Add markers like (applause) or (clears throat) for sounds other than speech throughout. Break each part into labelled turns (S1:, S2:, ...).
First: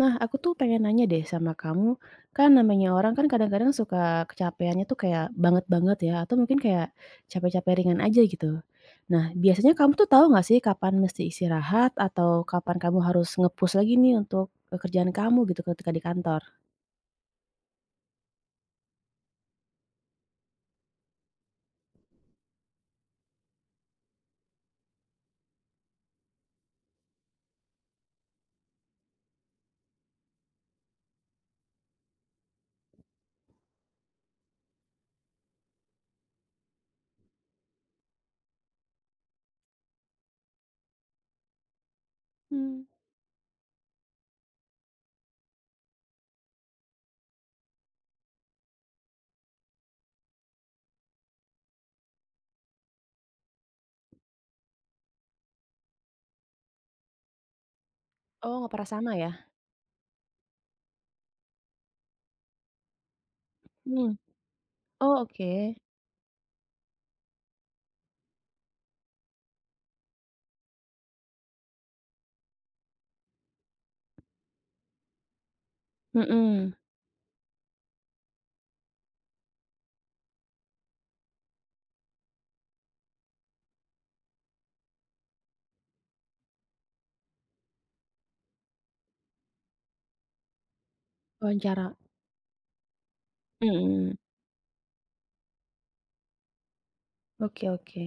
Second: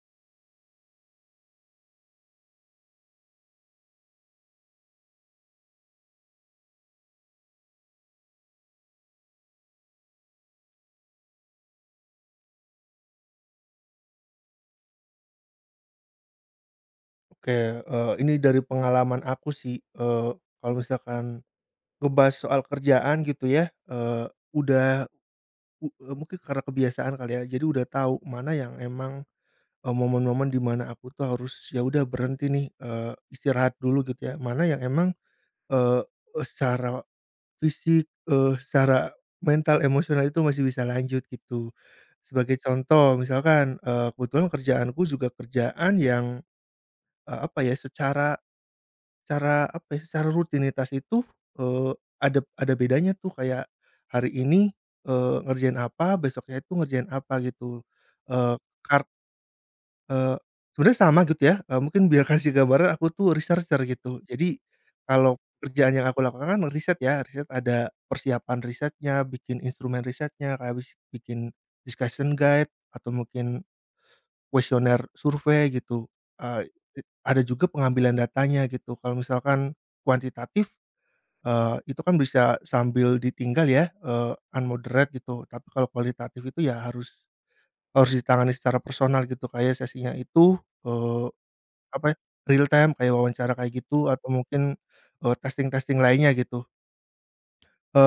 S1: Nah, aku tuh pengen nanya deh sama kamu, kan namanya orang kan kadang-kadang suka kecapeannya tuh kayak banget banget ya, atau mungkin kayak capek-capek ringan aja gitu. Nah, biasanya kamu tuh tahu nggak sih kapan mesti istirahat atau kapan kamu harus nge-push lagi nih untuk kerjaan kamu gitu ketika di kantor?
S2: Oke, ini dari pengalaman aku sih, kalau misalkan ngebahas soal kerjaan gitu ya, udah mungkin karena kebiasaan kali ya, jadi udah tahu mana yang emang, momen-momen di mana aku tuh harus ya udah berhenti nih, istirahat dulu gitu ya, mana yang emang, eee, e secara fisik, secara mental, emosional itu masih bisa lanjut gitu. Sebagai
S1: Hmm.
S2: contoh misalkan, kebetulan kerjaanku juga kerjaan yang, apa ya, secara Secara apa ya, secara rutinitas itu, ada bedanya tuh kayak hari ini, ngerjain apa, besoknya itu ngerjain apa gitu.
S1: Oh,
S2: Eee,
S1: nggak pernah
S2: kar
S1: sama ya?
S2: eee, sebenarnya sama gitu ya, mungkin biar kasih gambaran aku tuh researcher
S1: Hmm.
S2: gitu. Jadi
S1: Oh,
S2: kalau
S1: oke.
S2: kerjaan yang aku lakukan kan riset ya, riset ada persiapan risetnya, bikin instrumen risetnya, kayak bikin discussion guide atau mungkin kuesioner survei gitu, eee,
S1: Mm-mm.
S2: i ada juga pengambilan datanya gitu. Kalau misalkan kuantitatif, itu kan bisa sambil ditinggal ya, unmoderate gitu. Tapi kalau kualitatif itu ya harus harus ditangani secara personal gitu, kayak sesinya itu, eee,
S1: Wawancara.
S2: apa ya, real time kayak wawancara kayak gitu
S1: Mm-mm.
S2: atau mungkin, testing-testing lainnya gitu.
S1: Oke, oke.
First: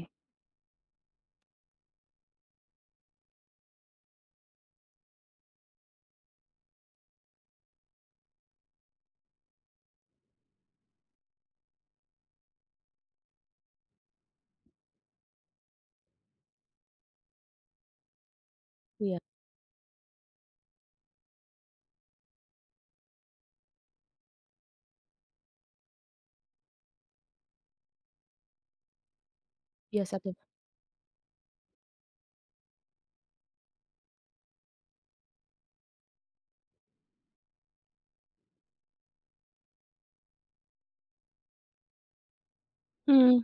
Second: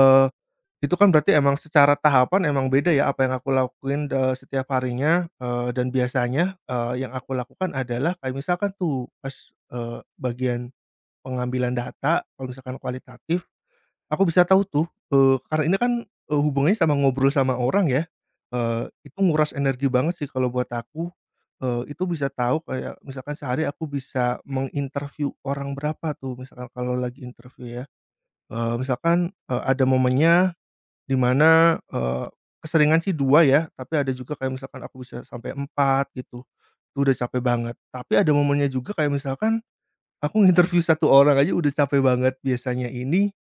S2: Itu kan berarti emang secara tahapan emang beda ya apa yang aku lakuin, setiap harinya, dan biasanya, yang aku lakukan adalah kayak misalkan tuh pas, bagian pengambilan data kalau misalkan kualitatif, aku bisa tahu tuh, karena ini kan, hubungannya sama ngobrol sama orang ya, itu
S1: Iya,
S2: nguras energi banget sih kalau buat aku, itu bisa tahu kayak misalkan sehari aku bisa menginterview orang berapa tuh misalkan kalau lagi interview ya, misalkan, ada
S1: biasa tuh.
S2: momennya di mana, keseringan sih 2 ya, tapi ada juga kayak misalkan aku bisa sampai 4 gitu, itu udah capek banget. Tapi ada momennya juga kayak misalkan aku nginterview satu orang aja udah capek banget. Biasanya ini
S1: Hmm.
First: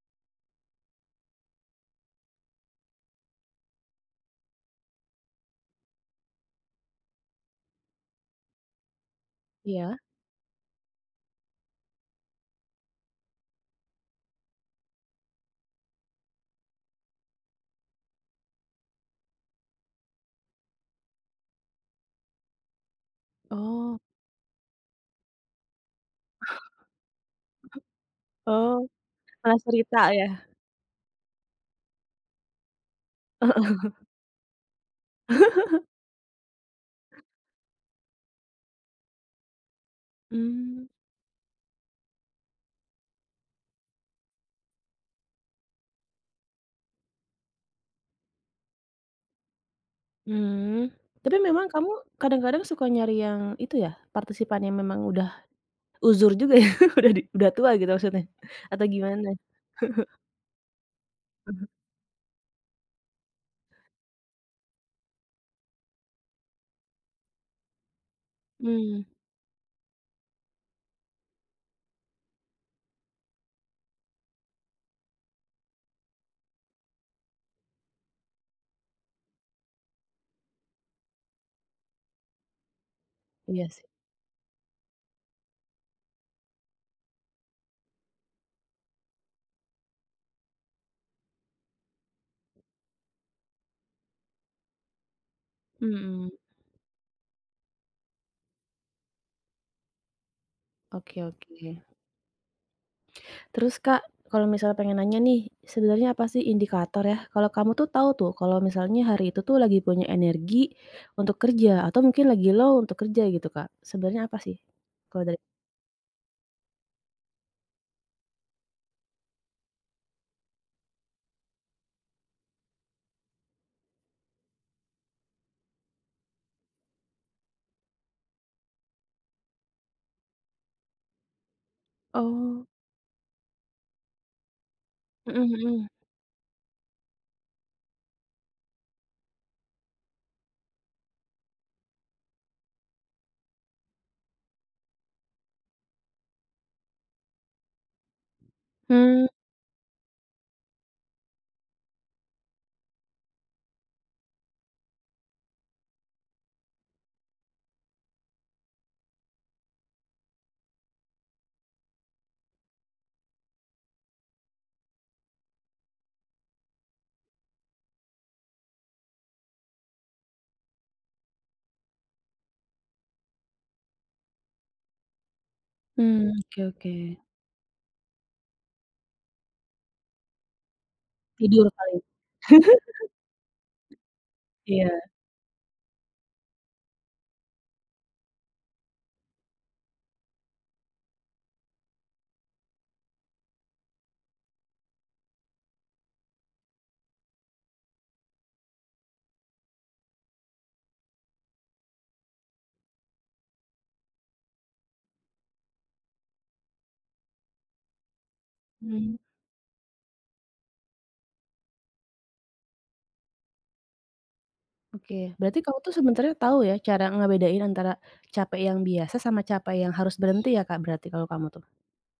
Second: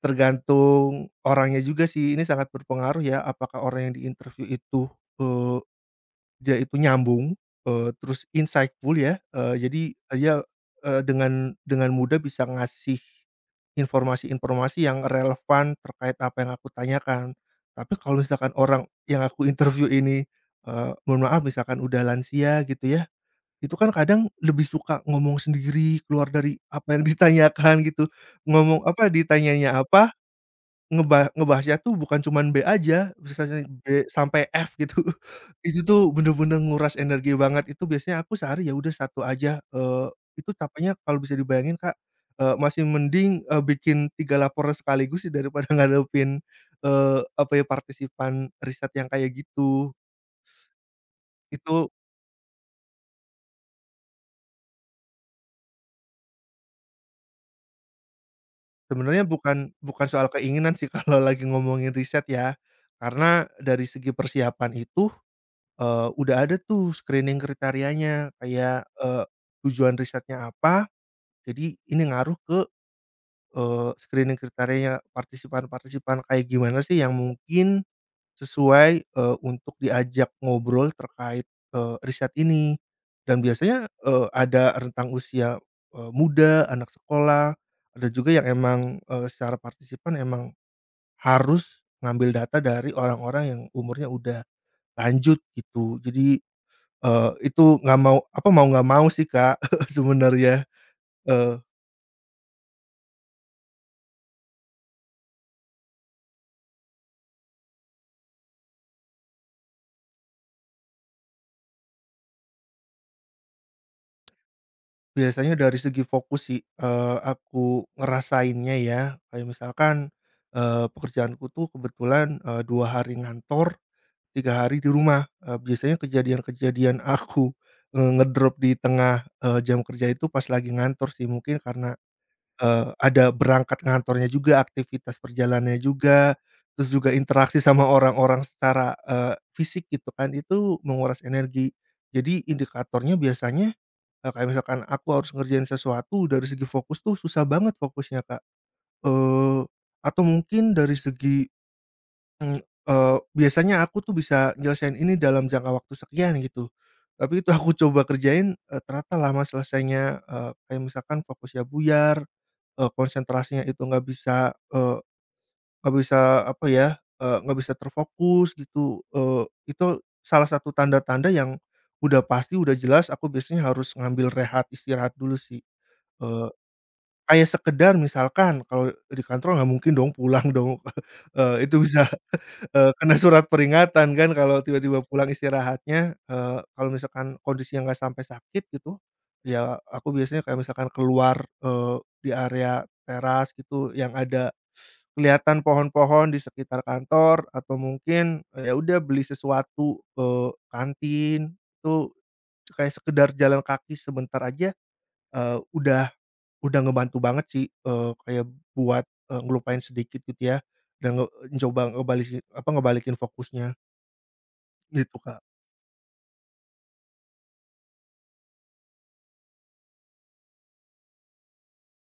S2: tergantung orangnya juga sih, ini sangat berpengaruh ya, apakah orang yang diinterview itu, dia itu nyambung, terus insightful ya, jadi
S1: Iya.
S2: dia, dengan mudah bisa ngasih informasi-informasi yang relevan terkait apa yang aku tanyakan. Tapi kalau misalkan orang yang aku interview ini, mohon maaf misalkan udah lansia gitu ya, itu kan
S1: Oh.
S2: kadang lebih suka ngomong sendiri, keluar dari apa yang ditanyakan gitu, ngomong
S1: Oh,
S2: apa,
S1: malah
S2: ditanyanya
S1: cerita
S2: apa,
S1: ya?
S2: ngebahasnya tuh bukan cuman B aja, misalnya
S1: (laughs)
S2: B sampai F gitu. (laughs) Itu tuh bener-bener nguras energi banget, itu biasanya aku sehari ya udah satu aja, itu
S1: Mmm,
S2: capeknya kalau bisa dibayangin, Kak, masih mending, bikin 3 laporan sekaligus sih daripada (laughs) ngadepin, apa ya, partisipan riset yang kayak gitu.
S1: mhm. Tapi memang
S2: Itu
S1: kamu kadang-kadang suka nyari yang itu ya, partisipan yang memang udah uzur juga ya, (laughs) udah tua gitu maksudnya? Atau
S2: sebenarnya
S1: gimana?
S2: bukan bukan soal keinginan sih (laughs) kalau lagi ngomongin riset ya, karena dari segi persiapan itu udah ada tuh screening kriterianya kayak,
S1: Mmm,
S2: tujuan risetnya apa, jadi ini ngaruh ke, screening kriterianya partisipan-partisipan kayak gimana sih yang mungkin sesuai, untuk diajak ngobrol terkait, riset ini. Dan
S1: iya sih.
S2: biasanya, ada rentang usia, muda, anak sekolah, ada juga yang emang, secara partisipan emang harus ngambil data dari orang-orang yang umurnya udah lanjut gitu.
S1: Mhm,
S2: Jadi itu nggak mau apa, mau nggak mau sih, Kak, (laughs) sebenarnya,
S1: oke, oke.
S2: eee,
S1: Terus Kak, kalau misalnya pengen nanya nih, sebenarnya apa sih indikator ya, kalau kamu tuh tahu tuh kalau misalnya hari itu tuh lagi punya energi untuk kerja atau mungkin lagi low untuk kerja gitu Kak, sebenarnya apa sih? Kalau dari
S2: biasanya dari segi fokus sih, aku ngerasainnya ya, kayak misalkan, pekerjaanku tuh kebetulan, 2 hari ngantor, 3 hari di rumah, biasanya kejadian-kejadian (laughs) aku, ngedrop di tengah, jam kerja itu pas lagi ngantor sih, mungkin karena
S1: oh,
S2: Ada berangkat ngantornya juga, aktivitas
S1: mhm,
S2: perjalanannya
S1: mhm.
S2: juga, terus juga interaksi sama orang-orang secara, fisik gitu kan, itu menguras energi. Jadi indikatornya biasanya, kayak misalkan aku harus ngerjain sesuatu dari segi fokus tuh susah banget fokusnya, Kak.
S1: Mmm,
S2: Eee, atau mungkin dari segi, mmm, biasanya aku tuh bisa nyelesain ini dalam jangka waktu sekian gitu, tapi itu aku coba kerjain, ternyata lama selesainya, kayak misalkan fokusnya buyar. Konsentrasinya itu nggak bisa, nggak bisa apa ya, nggak bisa terfokus gitu, itu salah satu tanda-tanda yang udah pasti, udah jelas aku biasanya harus ngambil rehat, istirahat dulu sih.
S1: mmm,
S2: Eee,
S1: oke, oke.
S2: kayak sekedar misalkan kalau di kantor nggak mungkin dong pulang dong, (laughs)
S1: Tidur
S2: itu
S1: kali
S2: bisa
S1: ya?
S2: Kena surat peringatan kan kalau
S1: Iya.
S2: tiba-tiba pulang istirahatnya, kalau misalkan kondisinya nggak sampai sakit gitu, ya aku biasanya kayak misalkan keluar, di area teras gitu yang ada kelihatan pohon-pohon di sekitar kantor atau mungkin, ya udah beli sesuatu ke kantin, itu kayak sekedar jalan kaki sebentar aja, eee, udah udah ngebantu banget sih, kayak buat,
S1: Mmm,
S2: ngelupain sedikit gitu ya, dan coba ngebalikin apa, ngebalikin fokusnya. Gitu,
S1: oke.
S2: Kak.
S1: Berarti kamu tuh sebenarnya tahu ya cara ngebedain antara capek yang biasa sama capek yang harus berhenti ya, Kak, berarti kalau kamu tuh?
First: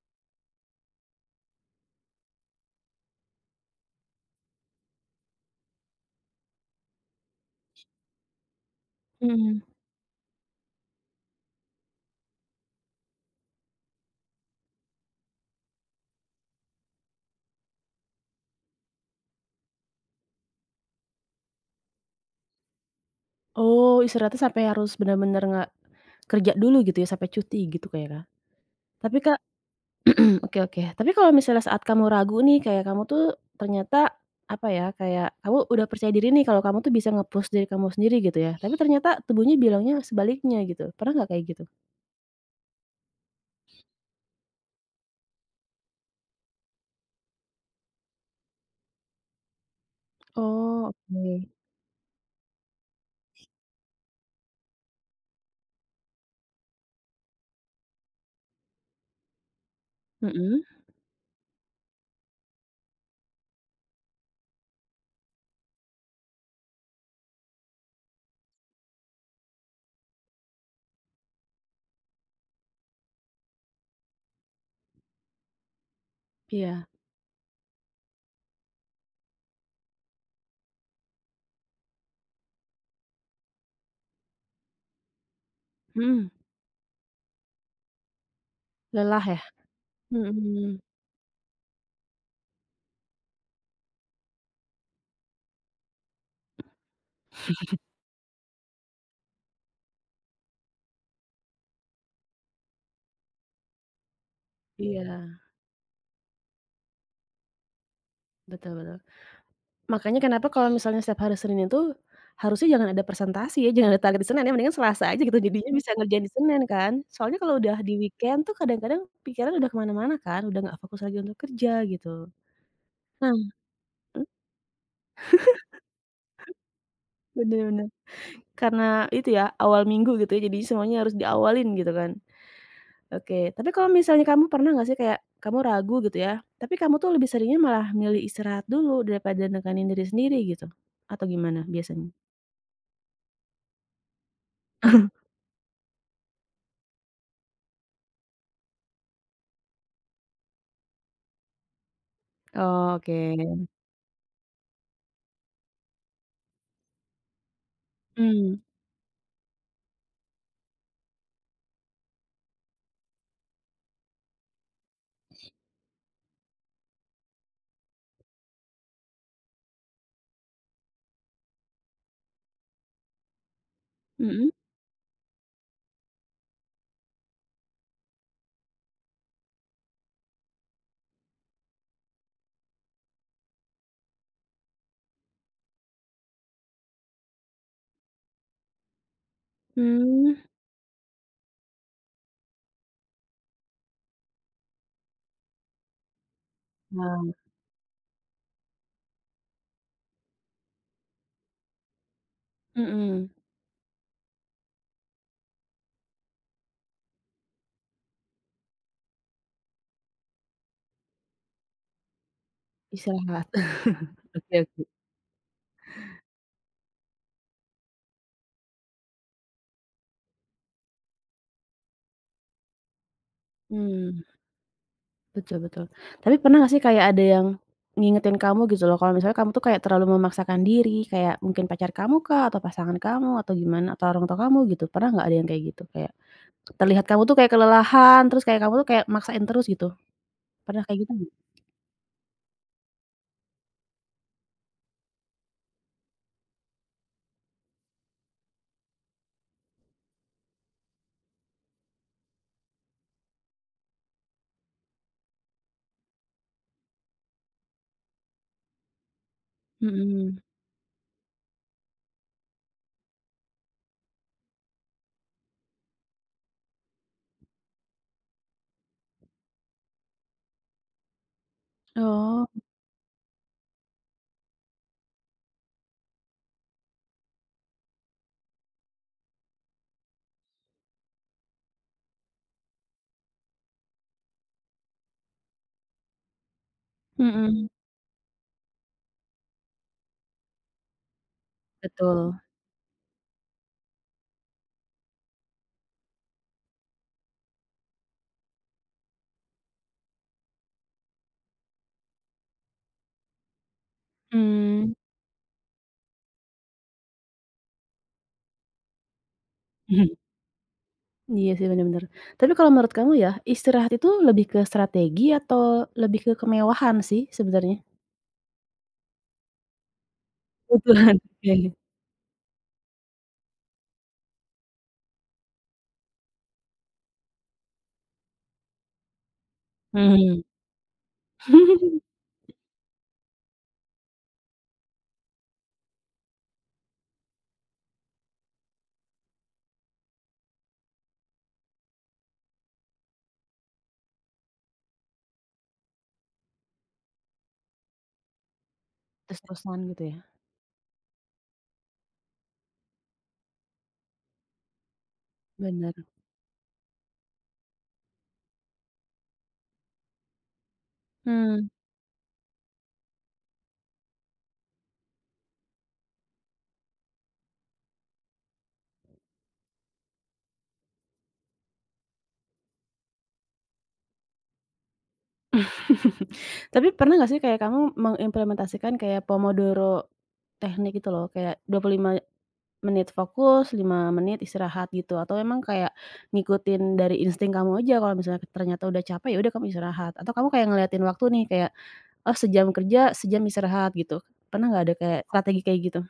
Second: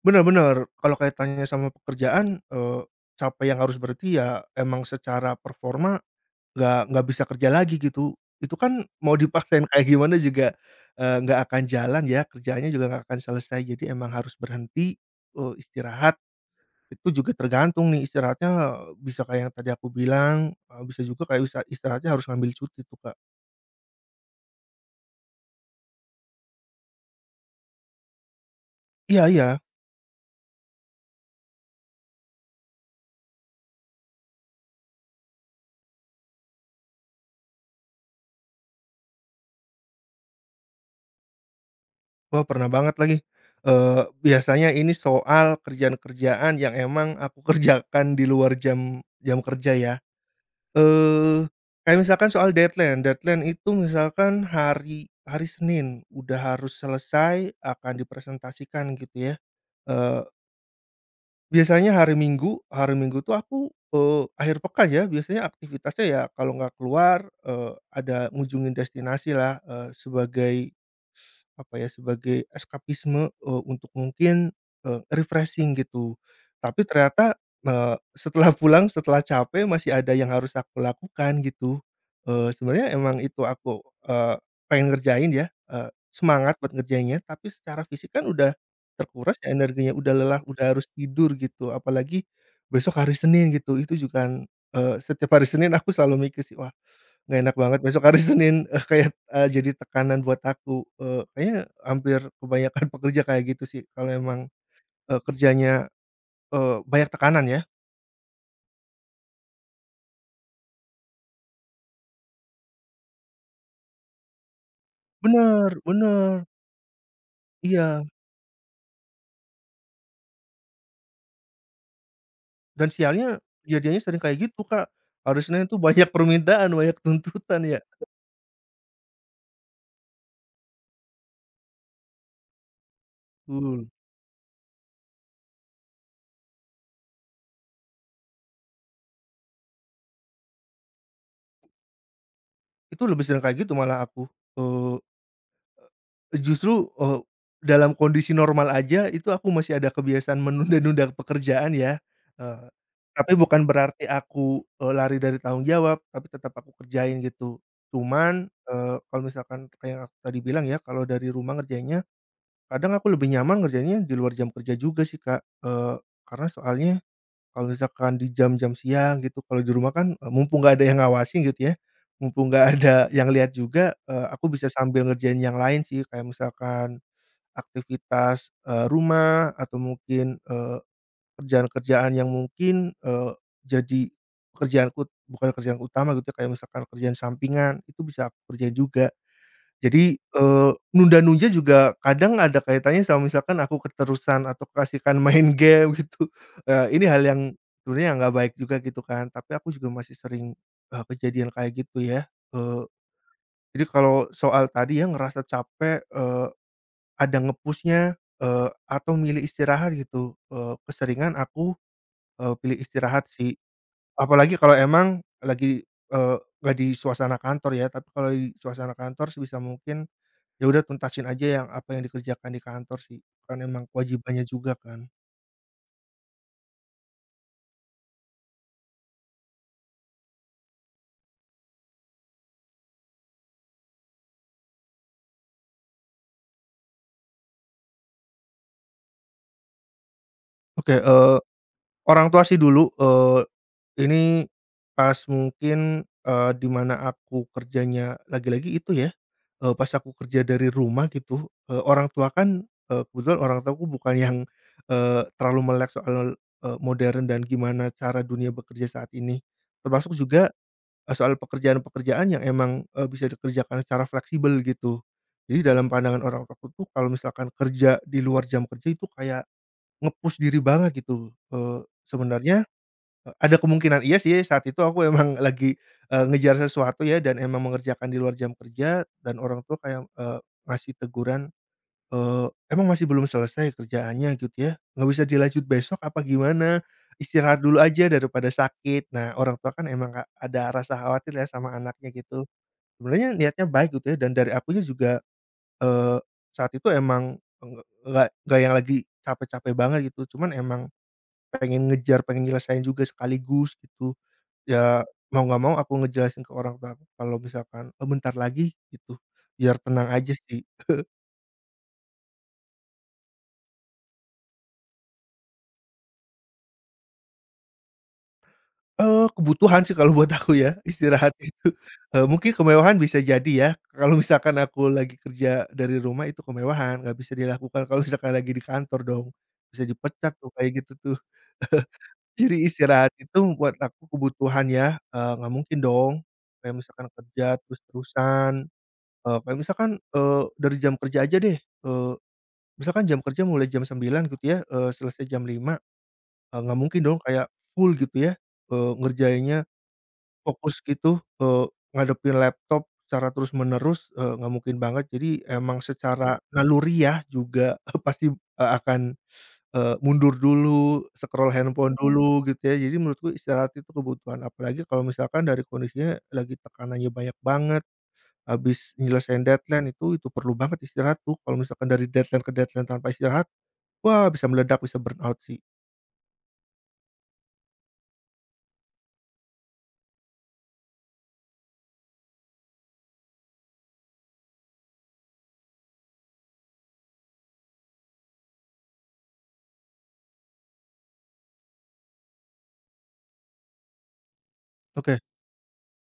S2: Bener bener, kalau kaitannya sama pekerjaan, siapa yang harus berhenti ya emang secara performa nggak bisa kerja lagi gitu. Itu kan mau
S1: Mhm.
S2: dipaksain kayak gimana juga, nggak akan jalan ya, kerjaannya juga nggak akan selesai. Jadi emang harus berhenti, istirahat, itu juga tergantung nih istirahatnya bisa kayak yang tadi aku bilang, bisa juga kayak bisa istirahatnya harus ngambil cuti tuh, Kak.
S1: Oh, istirahatnya sampai harus bener-bener nggak kerja dulu gitu ya, sampai cuti gitu kayak, Kak? Tapi,
S2: Iya
S1: Kak,
S2: iya.
S1: (clears throat) oke, oke. Tapi kalau misalnya saat kamu ragu nih, kayak kamu tuh ternyata, apa ya, kayak kamu udah percaya diri nih kalau kamu tuh bisa nge-push diri kamu sendiri gitu ya, tapi ternyata tubuhnya bilangnya sebaliknya gitu. Pernah nggak kayak gitu?
S2: Wah, pernah banget lagi. Biasanya ini soal kerjaan-kerjaan yang emang aku (laughs) kerjakan di luar jam jam kerja ya.
S1: Oh,
S2: Eee,
S1: oke.
S2: kayak misalkan soal deadline, deadline itu misalkan hari hari Senin udah harus selesai, akan dipresentasikan gitu ya. Eee,
S1: Mhm,
S2: biasanya hari Minggu tuh aku, akhir pekan ya, biasanya aktivitasnya ya kalau nggak keluar, ada ngunjungin destinasi lah, sebagai apa ya, sebagai eskapisme, untuk mungkin, refreshing gitu. Tapi
S1: iya,
S2: ternyata, setelah (laughs) pulang, setelah capek masih ada yang harus aku lakukan gitu. Sebenarnya emang itu aku, eee, pengen ngerjain ya,
S1: mhm.
S2: semangat buat ngerjainnya, tapi secara fisik kan udah
S1: Lelah
S2: terkuras
S1: ya?
S2: ya energinya, udah lelah, udah
S1: Mhm.
S2: harus tidur gitu. Apalagi besok hari Senin gitu, itu juga kan, setiap hari Senin aku selalu mikir sih, "Wah, nggak enak banget besok hari (laughs) Senin." Kayak, jadi tekanan buat aku, kayaknya hampir kebanyakan (laughs) pekerja kayak gitu sih kalau emang,
S1: Iya,
S2: kerjanya, banyak tekanan ya.
S1: betul, betul. Makanya kenapa kalau misalnya setiap hari Senin itu, harusnya jangan ada presentasi ya, jangan ada target di Senin ya, mendingan Selasa aja gitu, jadinya
S2: Bener
S1: bisa ngerjain di
S2: bener,
S1: Senin kan. Soalnya kalau udah di
S2: iya,
S1: weekend tuh kadang-kadang pikiran udah ke mana-mana kan, udah nggak fokus lagi untuk kerja gitu.
S2: dan
S1: Nah.
S2: sialnya kejadiannya sering
S1: Mhm.
S2: kayak gitu, Kak. Hari Senin tuh banyak permintaan, banyak
S1: Bener,
S2: tuntutan ya,
S1: bener. Karena itu ya, awal minggu gitu ya, jadinya semuanya harus diawalin gitu kan. Oke, tapi
S2: betul.
S1: kalau misalnya kamu pernah nggak sih kayak kamu ragu gitu ya, tapi kamu tuh lebih seringnya malah milih istirahat dulu daripada nekanin diri sendiri gitu? Atau gimana biasanya?
S2: Itu lebih sering kayak gitu malah aku, eee justru, dalam kondisi normal aja itu aku masih ada kebiasaan menunda-nunda pekerjaan ya, eee,
S1: Oh,
S2: tapi bukan
S1: oke.
S2: berarti aku, lari dari tanggung jawab, tapi tetap aku kerjain gitu. Cuman,
S1: Mmm,
S2: kalau misalkan kayak yang aku tadi bilang ya, kalau dari rumah ngerjainnya, kadang aku lebih nyaman ngerjainnya di luar jam kerja juga sih Kak, karena soalnya kalau misalkan di jam-jam siang gitu, kalau di rumah kan, mumpung nggak ada yang ngawasin gitu ya, mumpung nggak ada (laughs) yang lihat juga,
S1: mhm,
S2: aku bisa sambil ngerjain yang lain sih, kayak misalkan aktivitas, rumah atau mungkin, kerjaan-kerjaan yang mungkin, jadi pekerjaanku bukan kerjaan utama gitu, ya, kayak misalkan kerjaan sampingan, itu bisa aku kerjain juga. Jadi,
S1: mmm.
S2: nunda-nunda juga kadang ada kaitannya sama misalkan aku keterusan atau kasihkan (laughs) main game gitu, ini hal
S1: Wah,
S2: yang sebenarnya nggak baik juga gitu kan, tapi aku juga masih sering, kejadian kayak gitu ya, eee,
S1: mhm,
S2: jadi kalau soal tadi ya ngerasa capek, ada ngepusnya push atau milih istirahat gitu, keseringan aku, pilih istirahat
S1: istirahat.
S2: sih. Apalagi
S1: Oke,
S2: kalau
S1: oke.
S2: emang lagi, eee, nggak di suasana kantor ya, tapi kalau di suasana kantor sebisa mungkin ya udah tuntasin aja yang apa yang dikerjakan di kantor sih, kan emang
S1: Mmm,
S2: kewajibannya juga kan.
S1: betul, betul. Tapi pernah nggak sih kayak ada yang ngingetin kamu gitu loh, kalau misalnya kamu tuh kayak terlalu memaksakan diri, kayak mungkin pacar kamu kah, atau pasangan kamu, atau gimana, atau orang tua kamu gitu, pernah nggak ada yang kayak gitu? Kayak terlihat kamu tuh kayak kelelahan, terus kayak kamu tuh kayak maksain terus gitu, pernah
S2: Oke,
S1: kayak gitu nggak?
S2: orang tua sih dulu, ini pas mungkin, di mana aku kerjanya lagi-lagi itu ya, pas aku kerja dari rumah gitu, orang tua kan, kebetulan orang tuaku bukan yang, terlalu melek soal, modern dan gimana cara dunia bekerja saat ini. Termasuk
S1: Mhm.
S2: juga soal pekerjaan-pekerjaan yang emang, bisa dikerjakan secara fleksibel gitu. Jadi dalam pandangan orang tua ku tuh kalau misalkan kerja di luar jam kerja itu kayak nge diri banget gitu,
S1: Oh,
S2: sebenarnya, ada kemungkinan iya sih saat itu aku emang (laughs) lagi, ngejar sesuatu ya dan emang mengerjakan di luar jam kerja dan orang tua kayak, ngasih teguran. Emang masih belum selesai kerjaannya gitu ya? Nggak bisa dilanjut besok apa gimana? Istirahat
S1: mhm,
S2: dulu aja daripada sakit. Nah, orang tua kan emang ada rasa khawatir ya sama anaknya
S1: betul,
S2: gitu. Sebenarnya niatnya baik gitu ya dan dari akunya juga, eee, saat itu emang enggak yang lagi capek-capek banget gitu, cuman emang pengen ngejar, pengen nyelesain juga sekaligus gitu.
S1: mmm,
S2: Ya mau nggak mau aku ngejelasin ke orang tua aku kalau misalkan, Bentar lagi," gitu, biar tenang
S1: (laughs)
S2: aja sih.
S1: iya sih, bener, bener. Tapi kalau menurut kamu ya, istirahat itu lebih ke strategi atau lebih ke kemewahan sih sebenarnya?
S2: Kebutuhan sih kalau buat aku ya,
S1: Kebutuhan,
S2: istirahat (laughs)
S1: oke,
S2: itu, mungkin kemewahan bisa jadi ya, kalau misalkan aku lagi kerja dari rumah itu kemewahan, nggak bisa dilakukan kalau misalkan lagi di kantor dong, bisa dipecat
S1: mhm.
S2: tuh kayak gitu tuh. (laughs)
S1: (laughs)
S2: Jadi istirahat itu buat aku kebutuhan ya, nggak mungkin dong, kayak misalkan kerja terus-terusan, kayak misalkan, dari jam kerja aja deh, misalkan jam kerja mulai jam 9 gitu ya, selesai jam 5. Nggak mungkin dong kayak full gitu ya, ngerjainnya
S1: Terus-terusan gitu ya?
S2: fokus gitu, ngadepin laptop secara terus-menerus, nggak mungkin banget. Jadi emang
S1: Bener,
S2: secara naluriah juga (laughs) pasti, akan, mundur dulu, scroll
S1: mmm.
S2: handphone dulu gitu ya. Jadi menurutku istirahat itu kebutuhan, apalagi kalau misalkan dari kondisinya lagi tekanannya banyak banget, habis nyelesain deadline itu perlu banget istirahat tuh. Kalau misalkan dari deadline ke deadline tanpa istirahat, wah bisa meledak, bisa burnout sih.
S1: (laughs) Tapi pernah nggak sih kayak kamu mengimplementasikan kayak Pomodoro teknik itu loh, kayak 25 menit fokus, 5 menit istirahat gitu atau emang kayak ngikutin dari insting kamu aja kalau misalnya ternyata udah capek, ya udah kamu istirahat atau kamu kayak ngeliatin waktu nih kayak, oh sejam kerja, sejam istirahat gitu. Pernah nggak ada
S2: Oke.
S1: kayak strategi kayak gitu?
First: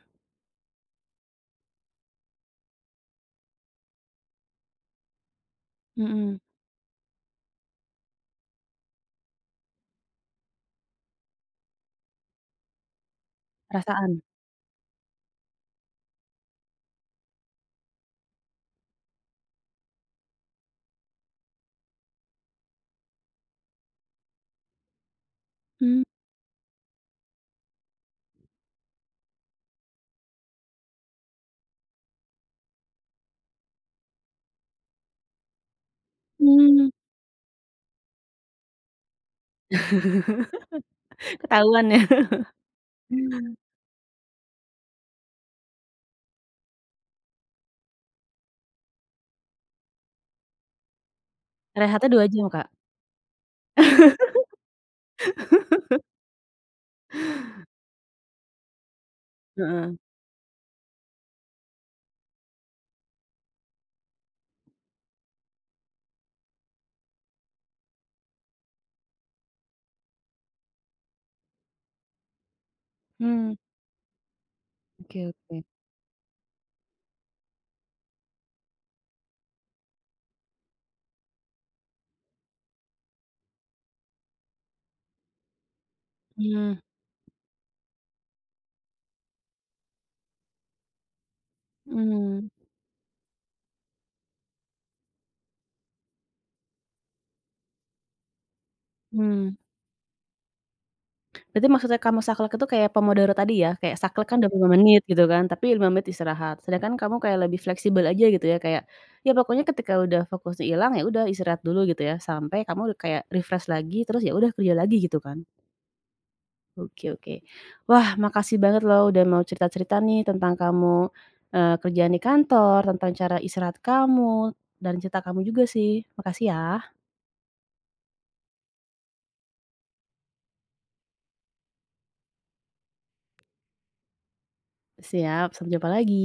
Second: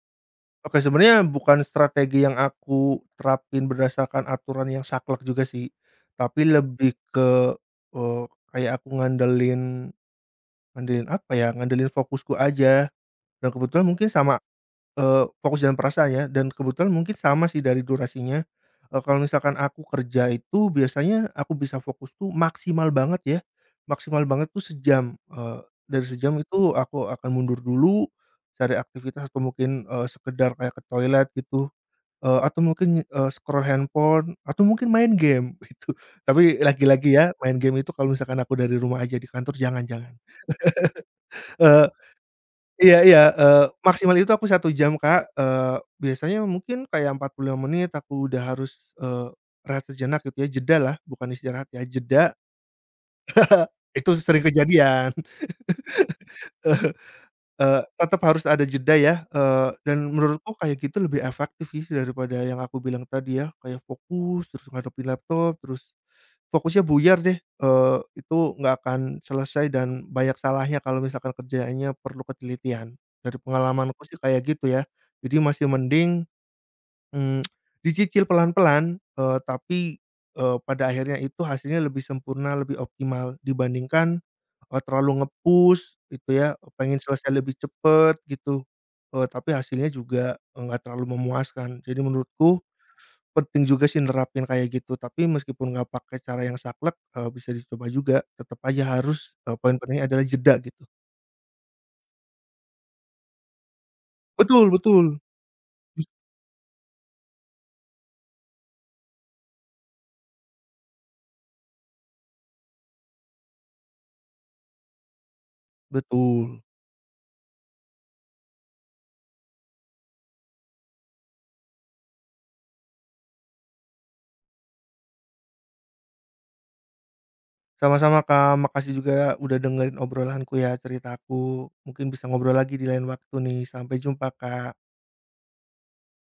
S2: Oke, sebenarnya bukan strategi yang aku terapin berdasarkan aturan yang saklek juga sih,
S1: Mhm,
S2: tapi lebih ke, eee, kayak aku ngandelin ngandelin apa ya, ngandelin fokusku aja dan kebetulan mungkin
S1: perasaan?
S2: sama, fokus dan perasaan ya dan kebetulan mungkin sama sih dari durasinya, kalau misalkan aku kerja itu biasanya aku bisa fokus tuh maksimal banget ya, maksimal banget tuh sejam,
S1: Mmm,
S2: dari sejam itu aku akan mundur dulu, cari aktivitas atau mungkin, sekedar kayak ke toilet gitu. Atau mungkin, scroll handphone, atau mungkin main game (laughs) itu. Tapi
S1: mmm.
S2: lagi-lagi ya, main game itu kalau misalkan aku dari rumah aja di kantor jangan jangan.
S1: (laughs)
S2: Eee,
S1: Ketahuan ya.
S2: iya iya,
S1: Mmm,
S2: maksimal itu aku 1 jam, Kak. Biasanya mungkin kayak 45 menit aku udah harus, rehat sejenak gitu ya, jedalah, bukan istirahat ya,
S1: rehatnya dua
S2: jeda.
S1: jam, Kak?
S2: (laughs) Itu sering
S1: (laughs)
S2: kejadian. (laughs) Tetap harus ada jeda ya,
S1: Heeh,
S2: dan menurutku kayak gitu lebih efektif sih daripada yang aku bilang tadi ya, kayak fokus, terus ngadepin laptop, terus fokusnya buyar deh. Itu nggak akan selesai dan banyak salahnya kalau misalkan kerjaannya perlu ketelitian. Dari
S1: mmm,
S2: pengalamanku sih kayak gitu ya.
S1: oke,
S2: Jadi
S1: oke.
S2: masih mending, mmm, dicicil pelan-pelan, tapi, pada akhirnya itu hasilnya lebih sempurna, lebih optimal dibandingkan, terlalu nge-push gitu ya,
S1: Mmm,
S2: pengen selesai lebih cepet gitu, tapi hasilnya juga, nggak terlalu memuaskan. Jadi
S1: mmm,
S2: menurutku penting juga sih nerapin kayak gitu, tapi meskipun nggak pakai cara yang saklek, bisa dicoba juga, tetep aja harus,
S1: mmm.
S2: poin pentingnya adalah jeda gitu.
S1: Berarti maksudnya kamu saklek itu kayak Pomodoro tadi ya? Kayak saklek kan
S2: Betul
S1: 25 menit
S2: betul,
S1: gitu kan, tapi 5
S2: jus
S1: menit istirahat. Sedangkan kamu kayak lebih fleksibel aja gitu ya, kayak, ya pokoknya ketika udah fokusnya hilang, ya udah istirahat dulu gitu ya, sampai kamu kayak refresh lagi, terus ya udah kerja lagi gitu kan?
S2: betul.
S1: Oke, oke. Wah, makasih banget loh udah mau cerita-cerita nih tentang kamu, kerjaan di kantor, tentang cara istirahat kamu, dan cerita kamu juga sih. Makasih ya.
S2: Sama-sama Kak, makasih juga udah dengerin obrolanku ya, ceritaku. Mungkin bisa ngobrol lagi di lain waktu nih. Sampai jumpa Kak.
S1: Siap, sampai jumpa lagi.